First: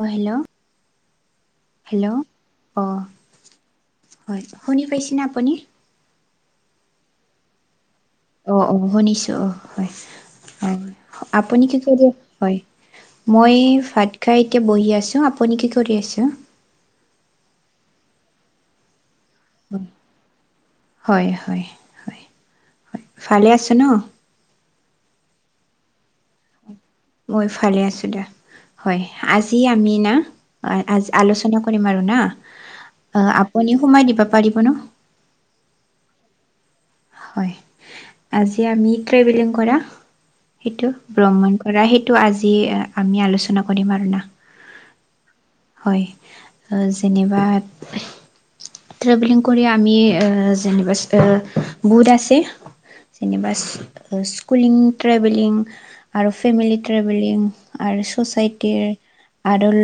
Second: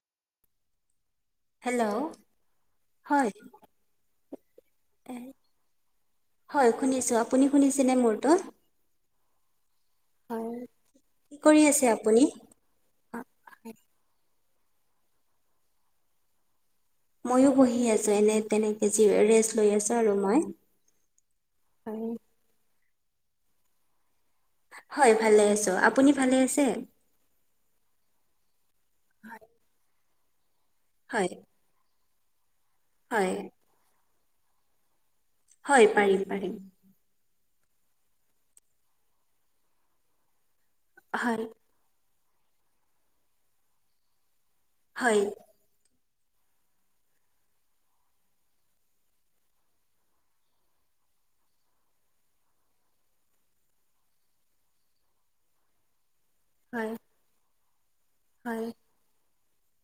অ' hello? Hello অ', হয় হয়, শুনি পাইছেনে আপুনি? হয় শুনিছো, আপুনি শুনিছেনে মোৰতো? অ' অ' শুনিছো, হয়, অ' আপুনি কি কৰি, হয়। মই ভাত খাই এতিয়া বহি আছোঁ। আপুনি কি কৰি আছে? মইও বহি আছো, এনে তেনে যি ৰেচ লৈ আছো আৰু মই, হয়। ভালে আছে ন? হয় ভালে আছোঁ, আপুনি ভালে আছে? মই ভালে আছো দা, হয়, আজি আমি না হয় আলোচনা কৰিম আৰু না, অ' হয় আপুনি সময় দিব পাৰিব ন? হয়, পাৰিম, পাৰিম। হয়, আজি আমি ট্ৰেভেলিং কৰা, সেইটো হয় ভ্ৰমণ কৰা সেই টো আজি আমি আলোচনা কৰিম আৰু না। হয়। হয়, যেনিবা ট্ৰেভেলিং কৰি আমি যেনিবা, বুট আছে। যেনিবা স্কুলিং ট্ৰেভেলিং। আৰু ফেমিলি হয় ট্ৰেভেলিং, আৰু হয় চচাইটিৰ। আদল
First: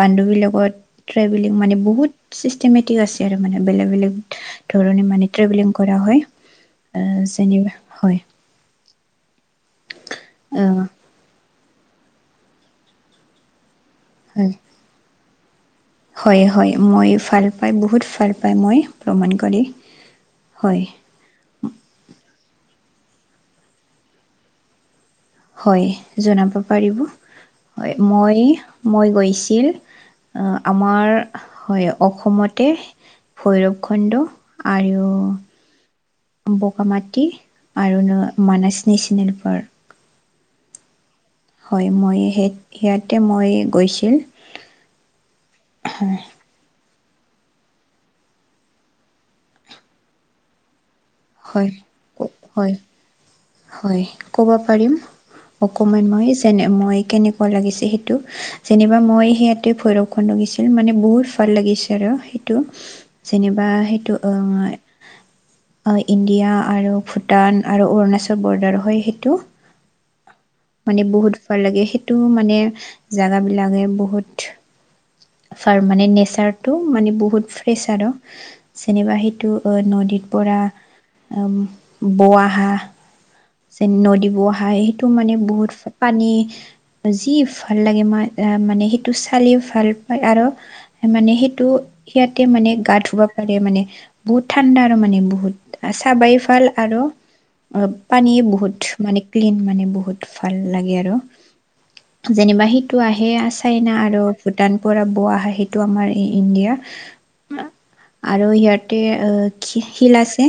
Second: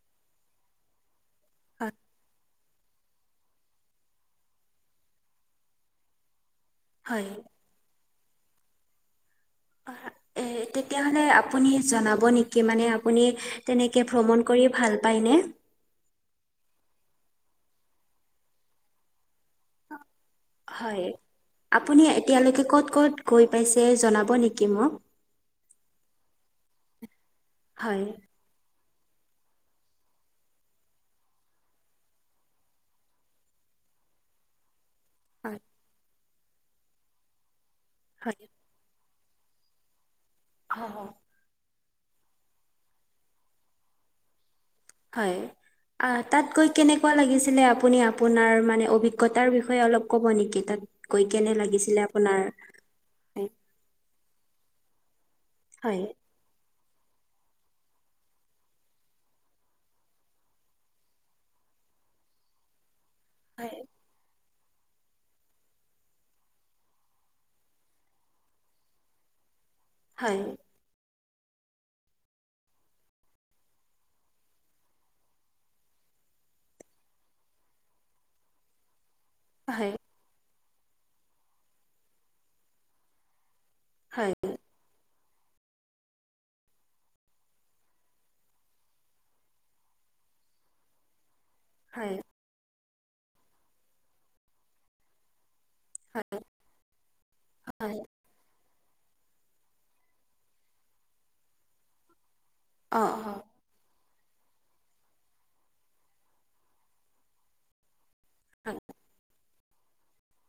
বান্ধৱী লগত, ট্ৰেভেলিং মানে বহুত চিষ্টেমে আছে আৰু মানে, বেলেগ বেলেগ ধৰণে মানে ট্ৰেভেলিং কৰা হয়। অ' হয় যেনিবা হয়। এ তেতিয়াহ'লে আপুনি জনাব নেকি, মানে আপুনি তেনেকে ভ্ৰমণ হয় কৰি ভাল পায়নে? হয়, হয়, মই ভাল পাই, বহুত ভাল পাই মই ভ্ৰমণ কৰি। হয়, আপুনি এতিয়ালৈকে ক'ত, ক'ত গৈ পাইছে, জনাব নেকি মোক? হয়, জনাব পাৰিব, হয়, মই মই গৈছিল, আমাৰ হয় অসমতে। ভৈৰৱ খণ্ড আৰু হয়। বগামাটি আৰু ন হয় মানছ নেচনেল পাৰ্ক। হ, হ। হয়, মই সেই সিয়াতে মই গৈছিল। হয়, আ তাত গৈ কেনেকুৱা লাগিছিলে, আপুনি আপোনাৰ মানে অভিজ্ঞতাৰ বিষয়ে অলপ ক'ব নেকি? তাত গৈ কেনে হয় লাগিছিলে আপোনাৰ? হয় হয়, কব পাৰিম। হয় অকমান মই, যেনে মই, কেনে। লাগিছে সেইটো, যেনিবা মই সেইয়াতে ভৈৰৱ খণ্ড গেছিল, মানে বহুত ভাল লাগিছে আৰু সেইটো। যেনিবা হয় সেইটো অ'। ইণ্ডিয়া আৰু ভূটান আৰু অৰুণাচল বৰ্ডাৰ হয় সেইটো। হয়। মানে বহুত ভাল লাগে সেইটো মানে জাগা বিলাকে বহুত- ফাৰ মানে নেচাৰটো মানে বহুত ফ্ৰেছ আৰু যেনিবা সে টো আ নদীত পৰা বোৱা হা- যেন নদী হয় বহা সেইটো মানে বহুত পানী- যি ভাল লাগে মই আহ মানে সেইটো চালি ভাল পায় আৰু- মানে সেইটো হয় সিয়াতে মানে গা ধুব পাৰে মানে বহুত ঠাণ্ডা আৰু মানে বহুত। আচা বাই ফাল আৰু অ হয় পানী বহুত মানে ক্লিন মানে বহুত। ভাল লাগে আৰু। যেনিবা অ সিটো আহে অ', আছ চাইনা আৰু ভূটান পৰা বোৱা হাঁ সেইটো আমাৰ ই ইণ্ডিয়া- আৰু হয় সিয়াতে অ শি শিল আছে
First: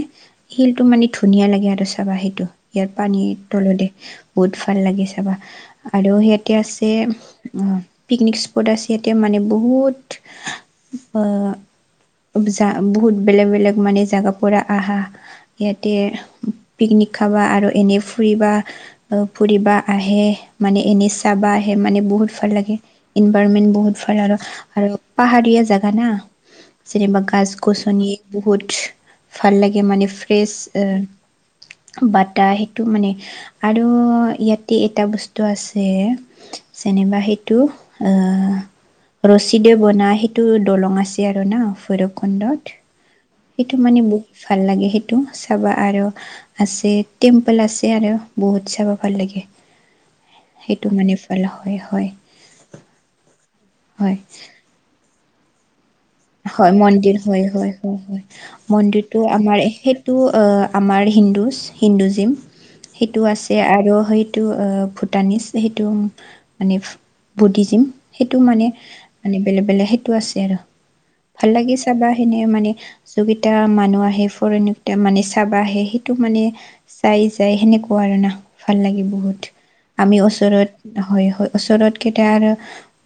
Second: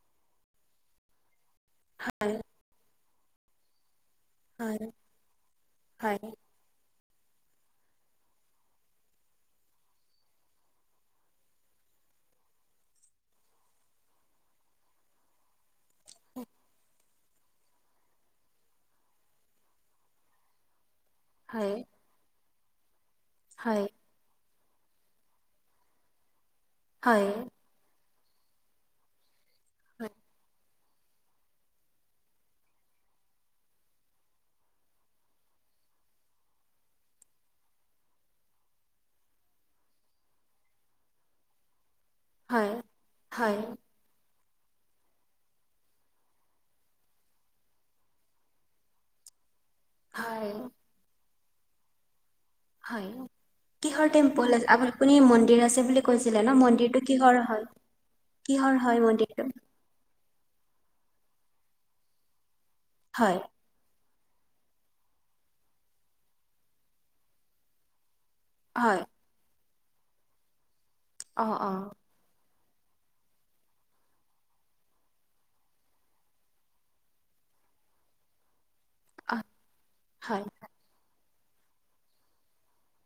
শিল টো মানে ধুনীয়া লাগে আৰু। চাবা হয় সেইটো ইয়াত পানীৰ তলে দি বহুত ভাল লাগে চাবা আৰু হয় সেট তে আছে উম পিকনিক স্পট আছে তে মানে বহুত- অ যা বহুত বেলেগ বেলেগ মানে জাগা পৰা আহা। ইয়াতে পিকনিক খাবা আৰু এনে ফুৰিবা। অ ফুৰিবা আহে মানে এনে চাবা আহে মানে বহুত ভাল লাগে। ইনভাৰমেন্ হয় বহুত ভাল আৰু আৰু পাহাৰীয়া জাগা না, যেনিবা গছ- গছনি বহুত ভাল লাগে মানে, ফ্ৰেছ- এ বটা সেইটো মানে- আৰু ইয়াতে এটা বস্তু আছে। যেনিবা সেইটো অ ৰছীদে বনাই সেইটো দলং আছে আৰু ন, ফোৰৱ কন্দত, সেইটো মানে ব ভাল লাগে সেইটো চাবা আৰু আছে টেম্পল আছে আৰু। বহুত চাব ভাল লাগে। হয়। সেইটো মানে ফালা হয়, হয়। হয় কিহৰ হয় টেম্পল আছে, আপুনি মন্দিৰ আছে বুলি- কৈছিলে ন হয় মন্দিৰটো মন্দিৰ কিহৰ হয়, হয়, হয়, হয় কিহৰ হয় মন্দিৰটো আমাৰ সে টো অ আমাৰ হিন্দুজ হিন্দুজিম, সেইটো হয় আছে আৰু সেই সেটো অ ভূটানিজ সেইটো মানে বুদ্ধিজিম, সেইটো মানে- হয় মানে বেলেগ বেলেগ সেইটো আছে আৰু অ ভাল অ লাগি চাবা। তেনে মানে যোনগিটা মানুহ আহে ফৰেন মানে চাবা আহে সেইটো মানে- চাই যাই সেনেকুৱা আৰু না, ভাল লাগে বহুত আমি ওচৰত- হয়, হয় ওচৰত কেইটা আৰ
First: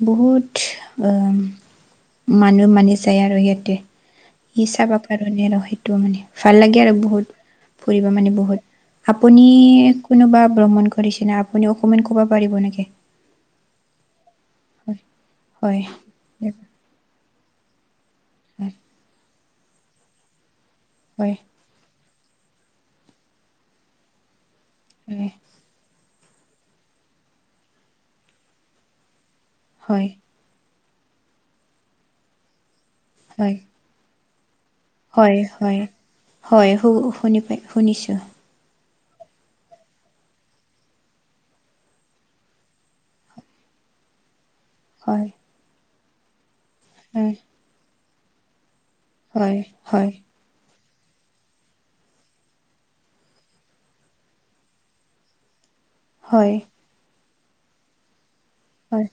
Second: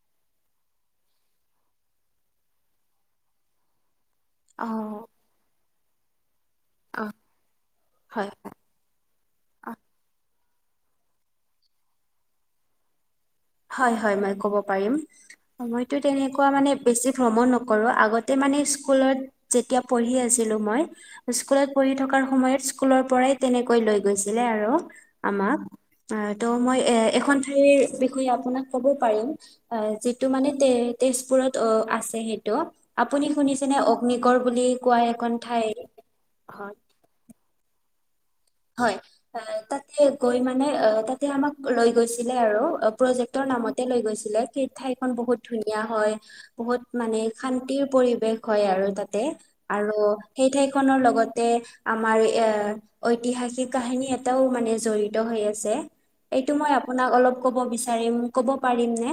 বহুত অ মানুহ মানে যায় আৰু সেইটোৱে ই চাব কাৰণে আৰু সেইটো মানে। ভাল লাগে আৰু বহুত, ফুৰিব হয় মানে বহুত। আপুনি কোনোবা ভ্ৰমণ কৰিছে ন আপুনি অকমান কব পাৰিব নেকি? হয়, হয় মই ক'ব পাৰিম, হয় মইতো তেনেকুৱা মানে বেছি ভ্ৰমণ নকৰোঁ, আগত- মানে স্কুলত যেতিয়া পঢ়ি আছিলো মই, হয় স্কুলত- পঢ়ি থকাৰ সময়ত স্কুলৰ পৰাই তেনেকৈ লৈ গৈছিলে আৰু হয় আমাক। অ ত' মই এ এখন ঠাইৰ বিষয়ে আপোনাক ক'ব পাৰিম হয় যিটো মানে তে তেজপুৰত অ আছে সেইটো, আপুনি হয় শুনিছেনে অগ্নিগড় বুলি। কোৱা এখন হয়, ঠাই হয়, হয় শু শুনি পাই শুনিছো। হয়। হয় তাতে গৈ মানে অহ তাতে আমাক লৈ গৈছিলে আৰু প্ৰজেক্টৰ নামতে লৈ গৈছিলে! সেই ঠাইখন হয়, বহুত ধুনীয়া হয় বহুত মানে হয়, শান্তিৰ পৰিৱেশ হয় আৰু তাত। তে হয়, আৰু হয়, সেই ঠাইখনৰ লগতে আমাৰ এ ঐ ঐতিহাসিক কাহিনী এটাও মানে জড়িত হৈ আছে এইটো হয়, মই আ আপোনাক অলপ ক'ব বিচাৰিম। ক'ব পাৰি হয়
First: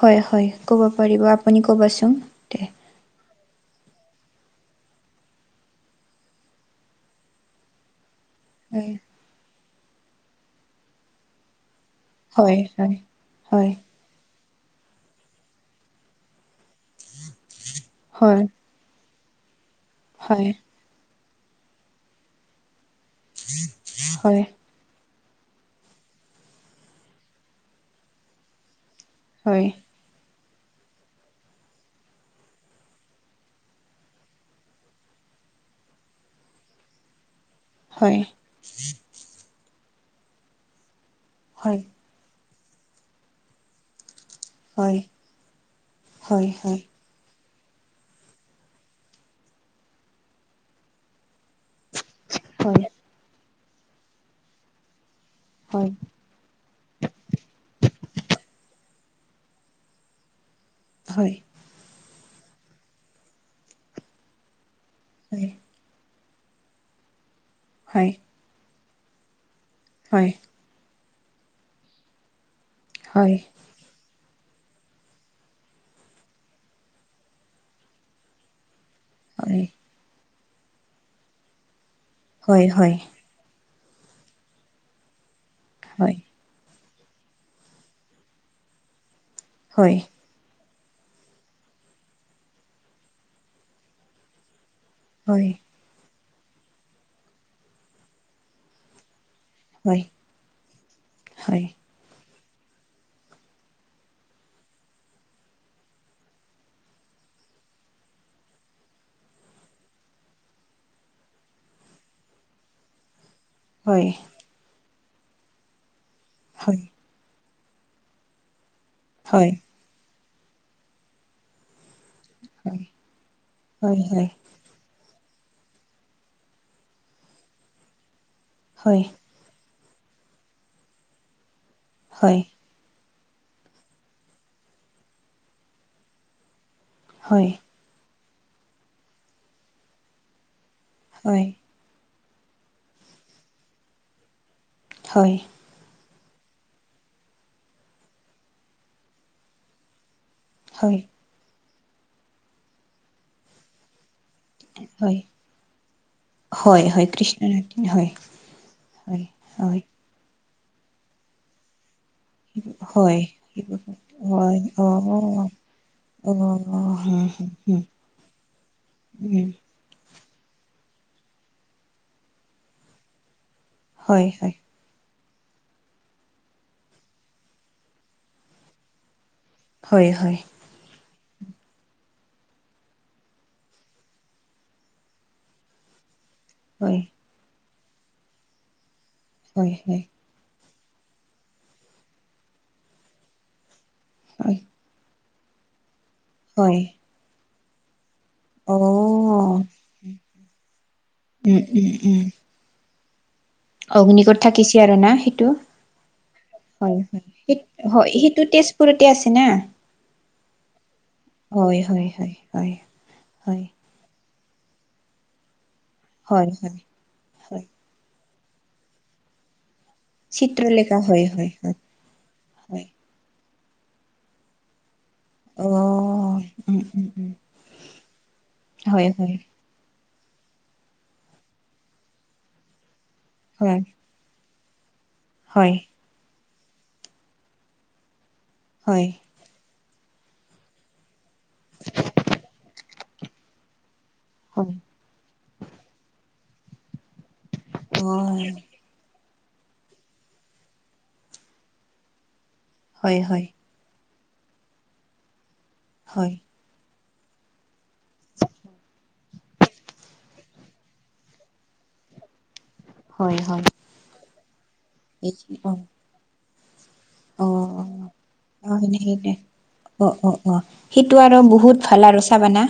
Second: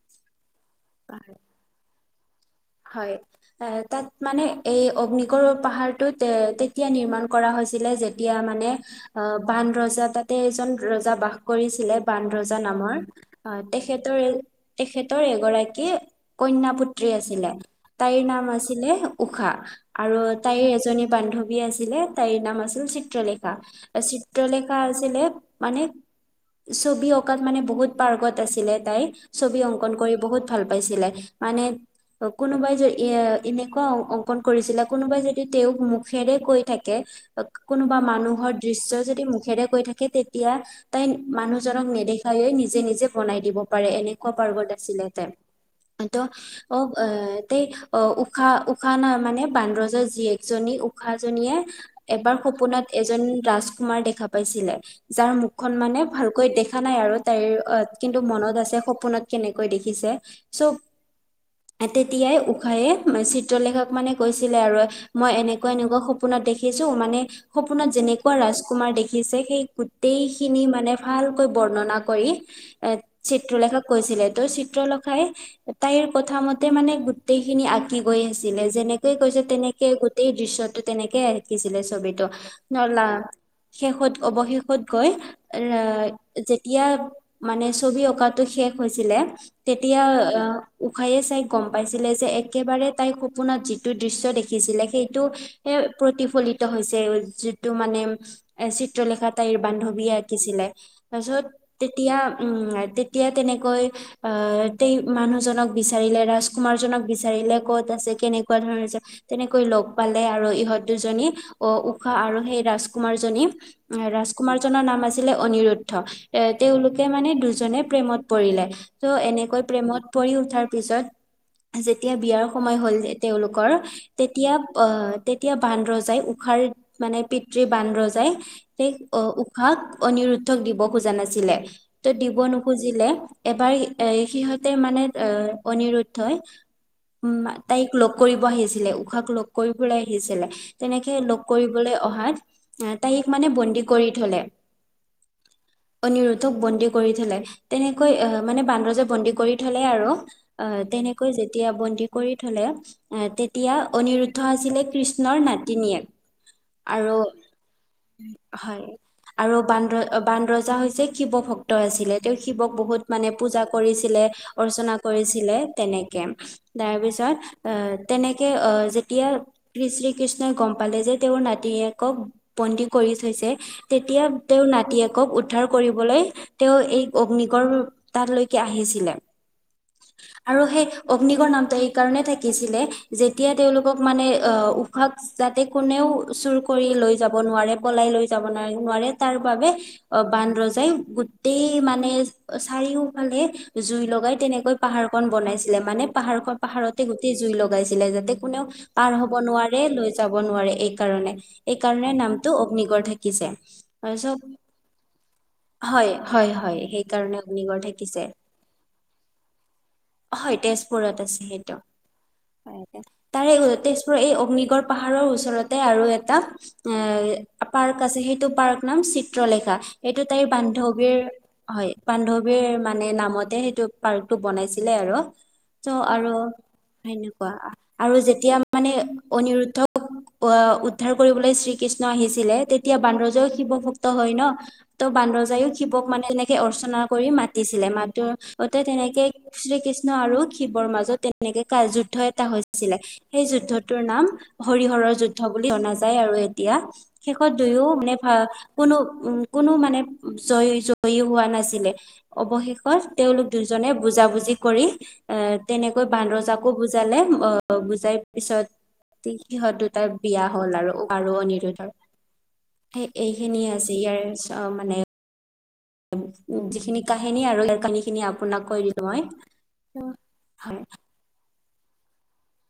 হয় হয় ক'ব পাৰিব আপুনি ক'বাচোন? দে। হয়। হয় তাত মানে এই অগ্নিগড় পাহাৰটোত তেতিয়া নিৰ্মাণ কৰা হৈছিলে যেতি তেতিয়া মানে হয়, অহ বানৰজা তাতে এজন ৰজা বাস কৰিছিলে। বানৰজা হয়, নামৰ হয়। অহ হয়, তেখেতৰ তেখেতৰ এগৰাকী কন্যা পুএ পুত্ৰী আছিলে তাইৰ হয়, নাম আছিলে উষা আৰু হয়, তাইৰ এজনী বান্ধৱী বান্ধৱী আছিলে তাইৰ নাম আছিল চিত্ৰলেখা হয়, চিত্ৰলেখা তাৰ আছিলে মানে ছবি অঁকাত মানে বহুত পাৰ্গত আছিলে তাই ছবি হয়, অংকন কৰি বহুত ভাল পাইছিলে মানে কোনোবাই যে এ এনেকুৱা অ অংকন কৰিছিলে কোনোবাই যদি তেওঁক মুখেৰে কৈ থাকে হয়, কোনোবা হয়, মানুহৰ দৃশ্য যদি মুখেৰে কৈ থাকে তেতিয়া তাই হয়। মানুহজনক নেদেখে তাই নিজে নিজে বনাই দিব পাৰে এনেকুৱা পাৰ্গত হয়, আছিলে তাই একদম অ হয়, অ তে অহ উষাহ উষাহ না মানে বানৰজা জীয়েকজনী উষাহ জনীয়ে এবাৰ হয়, সপোনত এজন ৰাজকুমাৰ দেখা পাইছিলে যাৰ মুখখন হয়, মানে ভালকৈ দেখ দেখা নাই আৰু তাই অহ কিন্তু মনত আছে সপোনত কেনেকৈ দেখিছে চৱ হয় তেতিয়াই উষায়ে চিত্ৰলেখাক মানে কৈছিলে আৰু মই এনেকুৱা এনেকুৱা সপোন সপোনত দেখিছো মানে সপোনত হয়, যেনেকুৱা ৰাজকুমাৰ দেখিছে সেই হয়, গোটেইখিনি মানে ভালকৈ বৰ্ণনা কৰি এ হয়, চিত্ৰলেখাক কৈছিলে তহ চিত্ৰলেখাই তাইৰ কথা মতে তাই মানে গোটেই খিনি আঁকি গৈ আছিলে যেনেকে কৈছে তেনেকে গোটেই দৃশ্যটো তেনেকে আকিঁছিলে ছবিতো হয়, হয়। হয়, হয়, হয়, [unintelligible] শেষত অৱশেষত গৈ এৰাই যেতিয়া মানে ছবি অঁকাটো শেষ হৈছিলে হয়, তেতিয়া আহ উষায়ে চাই গম পাইছিলে যে একেবাৰে তাইৰ সপোনত যিটো দৃশ্য দেখিছিলে সেই সেইটো প্ৰতিফলিত হৈছে যিটো মানে এ চিত্ৰলেখাই তাইৰ হয়, বান্ধৱীয়ে আঁকিছিলে তাৰপিছত তেতিয়া উম তেতিয়া তেনেকৈ আহ তেই মানুহজনক বিচাৰিলে ৰাজকুমা কুমাৰজনক বিচাৰিলে ক'ত আছে কেনেকুৱা ধৰণৰ আছে। তেনেকৈ লগ পালে আৰু ইহঁত দুজনী আহ উষাহ আৰু সেই ৰাজকুমাৰ জনী অহ হয়, ৰাজকুমাৰজনৰ নাম আছিলে অনিৰুদ্ধ এ হয়, তেওঁলোকে সিহঁতে মানে দুজনে প্ৰেমত পৰিলে তো হয়। এনেকৈ প্ৰেমত পৰি উঠাৰ পিছত। যেতিয়া বিয়াৰ সময় হয়, হ'ল তেওঁলোকৰ হয় হয় তেতিয়া আহ তেতিয়া বানৰজাই উষাৰ মানে পিতৃ বানৰজাই যায় তেওঁক হয় উ উষাক অনিৰুদ্ধক দিব খোজা নাছিলে ত দিব হয় নোখোজা বুজিলে এবাৰ এ সিহঁতে মানে এ অনিৰুদ্ধেই উম তাইক লগ কৰিব আহিছিলে উষাক লগ কৰিবলৈ আহিছিলে তেনেকে লগ হয় হয় কৰিব বোলে ফুৰিবলৈ অহাত তাইক মানে বন্দী কৰি থলে। হয়। অনিৰুদ্ধক বন্দী কৰি থলে। তেনেকৈ আহ মানে বানৰজাই বন্দী কৰি থলে আৰু। হয় তেনেকৈ যেতিয়া বন্দি কৰি থ'লে তেতিয়া অনিৰু [unintelligible] আছিলে হয় কৃষ্ণৰ নাতিনীয়েক হয় হয় আৰু কৃষ্ণ নাট্য হয় হয়। আৰু বান বান ৰজা হৈছে শিৱ ভক্ত। তই আছিলে তেওঁ শিৱক বহুত হয় মানে পূজা কৰিছিলে হয় অ অৰ্চনা কৰিছিলে। তেনেকে অ তাৰ হুম পিছত হুম আহ তেনেকে আহ যেতিয়া উম শ্ৰী শ্ৰী কৃষ্ণই গম পালে যে তেওঁৰ নাতিয়েকক বন্দী কৰি থৈছে। তেতিয়া হয় হয় তেওঁ নাতিয়ক, - তেওঁক উদ্ধাৰ কৰিবলৈ তেওঁ এই অগ্নিকড় তালৈকে আহিছিলে। হয়, হয়। আৰু সেই অগ্নিগড় নামটো সেইকাৰণে থাকিছিলে যেতিয়া তেওঁলোকক মানে অ'হ উশা যাতে কোনেও চুৰ কৰি হয় লৈ যাব নোৱাৰে। পলাই লৈ যাব নোৱাৰে তাৰ বাবে হয় হয় অ বান ৰজাই গোটেই মানে চাৰিওফালে জুই লগাই হয় তেনেকৈ পাহাৰ কন বনাইছিলে মানে পাহাৰখন হয় পাহাৰৰতে গোটেই জুই লগাইছিলে যাতে কোনেও অ পাৰ হব নোৱাৰে। লৈ যাব নোৱাৰে। এই কাৰণে উম এইকাৰণে নাম টো অগ্নিগড় থাকিছে। তাৰপিছত অগ্নিগড থাকিছে আৰু না সেইটো। হয়, হয়। সে- হয়, সেইটো তেজপুৰতে আছে না। হয় তেজপুৰত আছে সেইটো, হয় হয় হয় হয় তাই হয় তেজ- এই অগ্নিগড পাহাৰৰ ওচৰতে আৰু এটা হয় এ হয় এ পাৰ্ক আছে সেইটো পাৰ্কৰ নাম চিত্ৰলেখা। - সেইটো তাইৰ বান্ধৱীৰ হয়। বান্ধৱীৰ হয় মানে নামতে সেইটো পাৰ্কটো বনাইছিলে আৰু। অ চ আৰু উম উম উম সেনেকুৱা আৰু যেতিয়া মানে হয় হয় অনিৰুদ্ধ উদ্ধাৰ কৰিবলৈ শ্ৰীকৃষ্ণ আহিছিলে তেতিয়া বানৰজাও শিৱ হয় ভক্ত ত হয় ন ত বানৰজায়েও হয় শিৱক মানে এনেকে অৰ্চনা কৰি মাতিছিলে মাত অতে হয় তেনেকে। শ্ৰীকৃষ্ণ আৰু শিৱৰ মাজত তেনেকে কাড় যুদ্ধ এটা হৈছিলে সেই যুদ্ধটোৰ নাম হয় হৰিহৰৰ যুদ্ধ বুলি জনা যায় আৰু এতিয়া শেষত দুয়ো মানে অ কোনো কোনো মানে জয়ী জয়ী হোৱা নাছিলে, অৱশেষত হয় হয় তেওঁলোক দু জনে বুজা বুজি কৰি এ তেনেকৈ হয় বানাৰজাক- আকৌ বুজালে অ বুজাই পিছত ঠিক সিহঁত দুটাৰ বিয়া হ'ল আৰু ঊষা অনিৰুদ্ধৰ। হয় হয় এইখিনিয়ে আছে ইয়াৰ চ মানে এইখিনি অহ যিখিনি কাহিনী আৰু সেই কাহিনী খিনি আপোনাক অ কৈ সেইনে দিলোঁ মই, হয়। এইটো আৰু বহুত ভাল আৰু চাহানা।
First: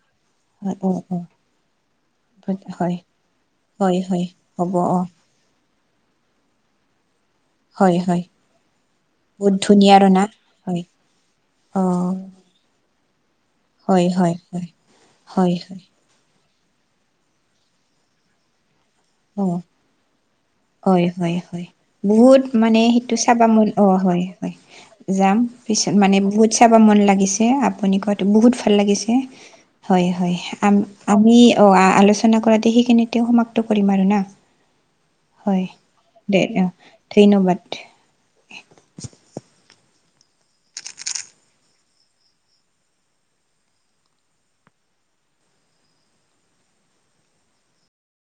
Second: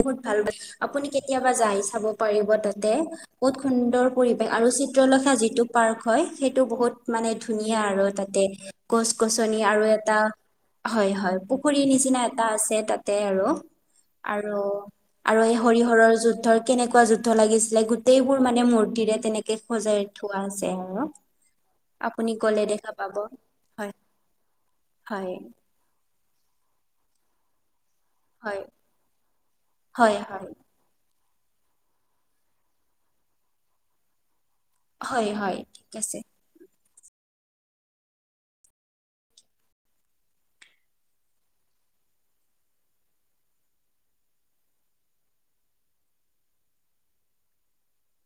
বহুত ভাল পাইছোঁ হয় অ আপুনি অ কেতিয়াবা যাই চাব পাৰিব তাতে। হয় বহুত হয় সুন্দৰ হয় পৰিৱেশ আৰু হ'ব অ চিত্ৰলেখা যিটো পাৰ্ক হয় সেইটো বহুত মানে ধুনীয়া হয় আৰু হয় তাতে গছ বহুত -গছনি আৰু ধুনীয়া এটা না হয় হয় অ পুখুৰীৰ নিচিনা এটা আছে তাতে আৰু। হয় হয়। আৰু, হয় আৰু এই হয় হয় হৰিহৰৰ যুদ্ধৰ কেনেকুৱা যুদ্ধ লাগিছিলে গোটেইবোৰ মানে মূৰ্তিৰে- তেনেকে অ সজাই থোৱা আছ- হয় হয় হয়, বহুত মানে দেখা পাব সেইটো চাবা মন। অ', হয় হয়, যাম। পিছত মানে বহুত চাবা মন লাগিছে। আপুনি ক'ত - তু বহুত ভাল লাগিছে। হয় হয়, আম- আমি অ' আলোচনা কৰাতে সেইখিনিতে সমাপ্ত কৰিম আৰু না। হয়, দে, অ', ধন্যবাদ।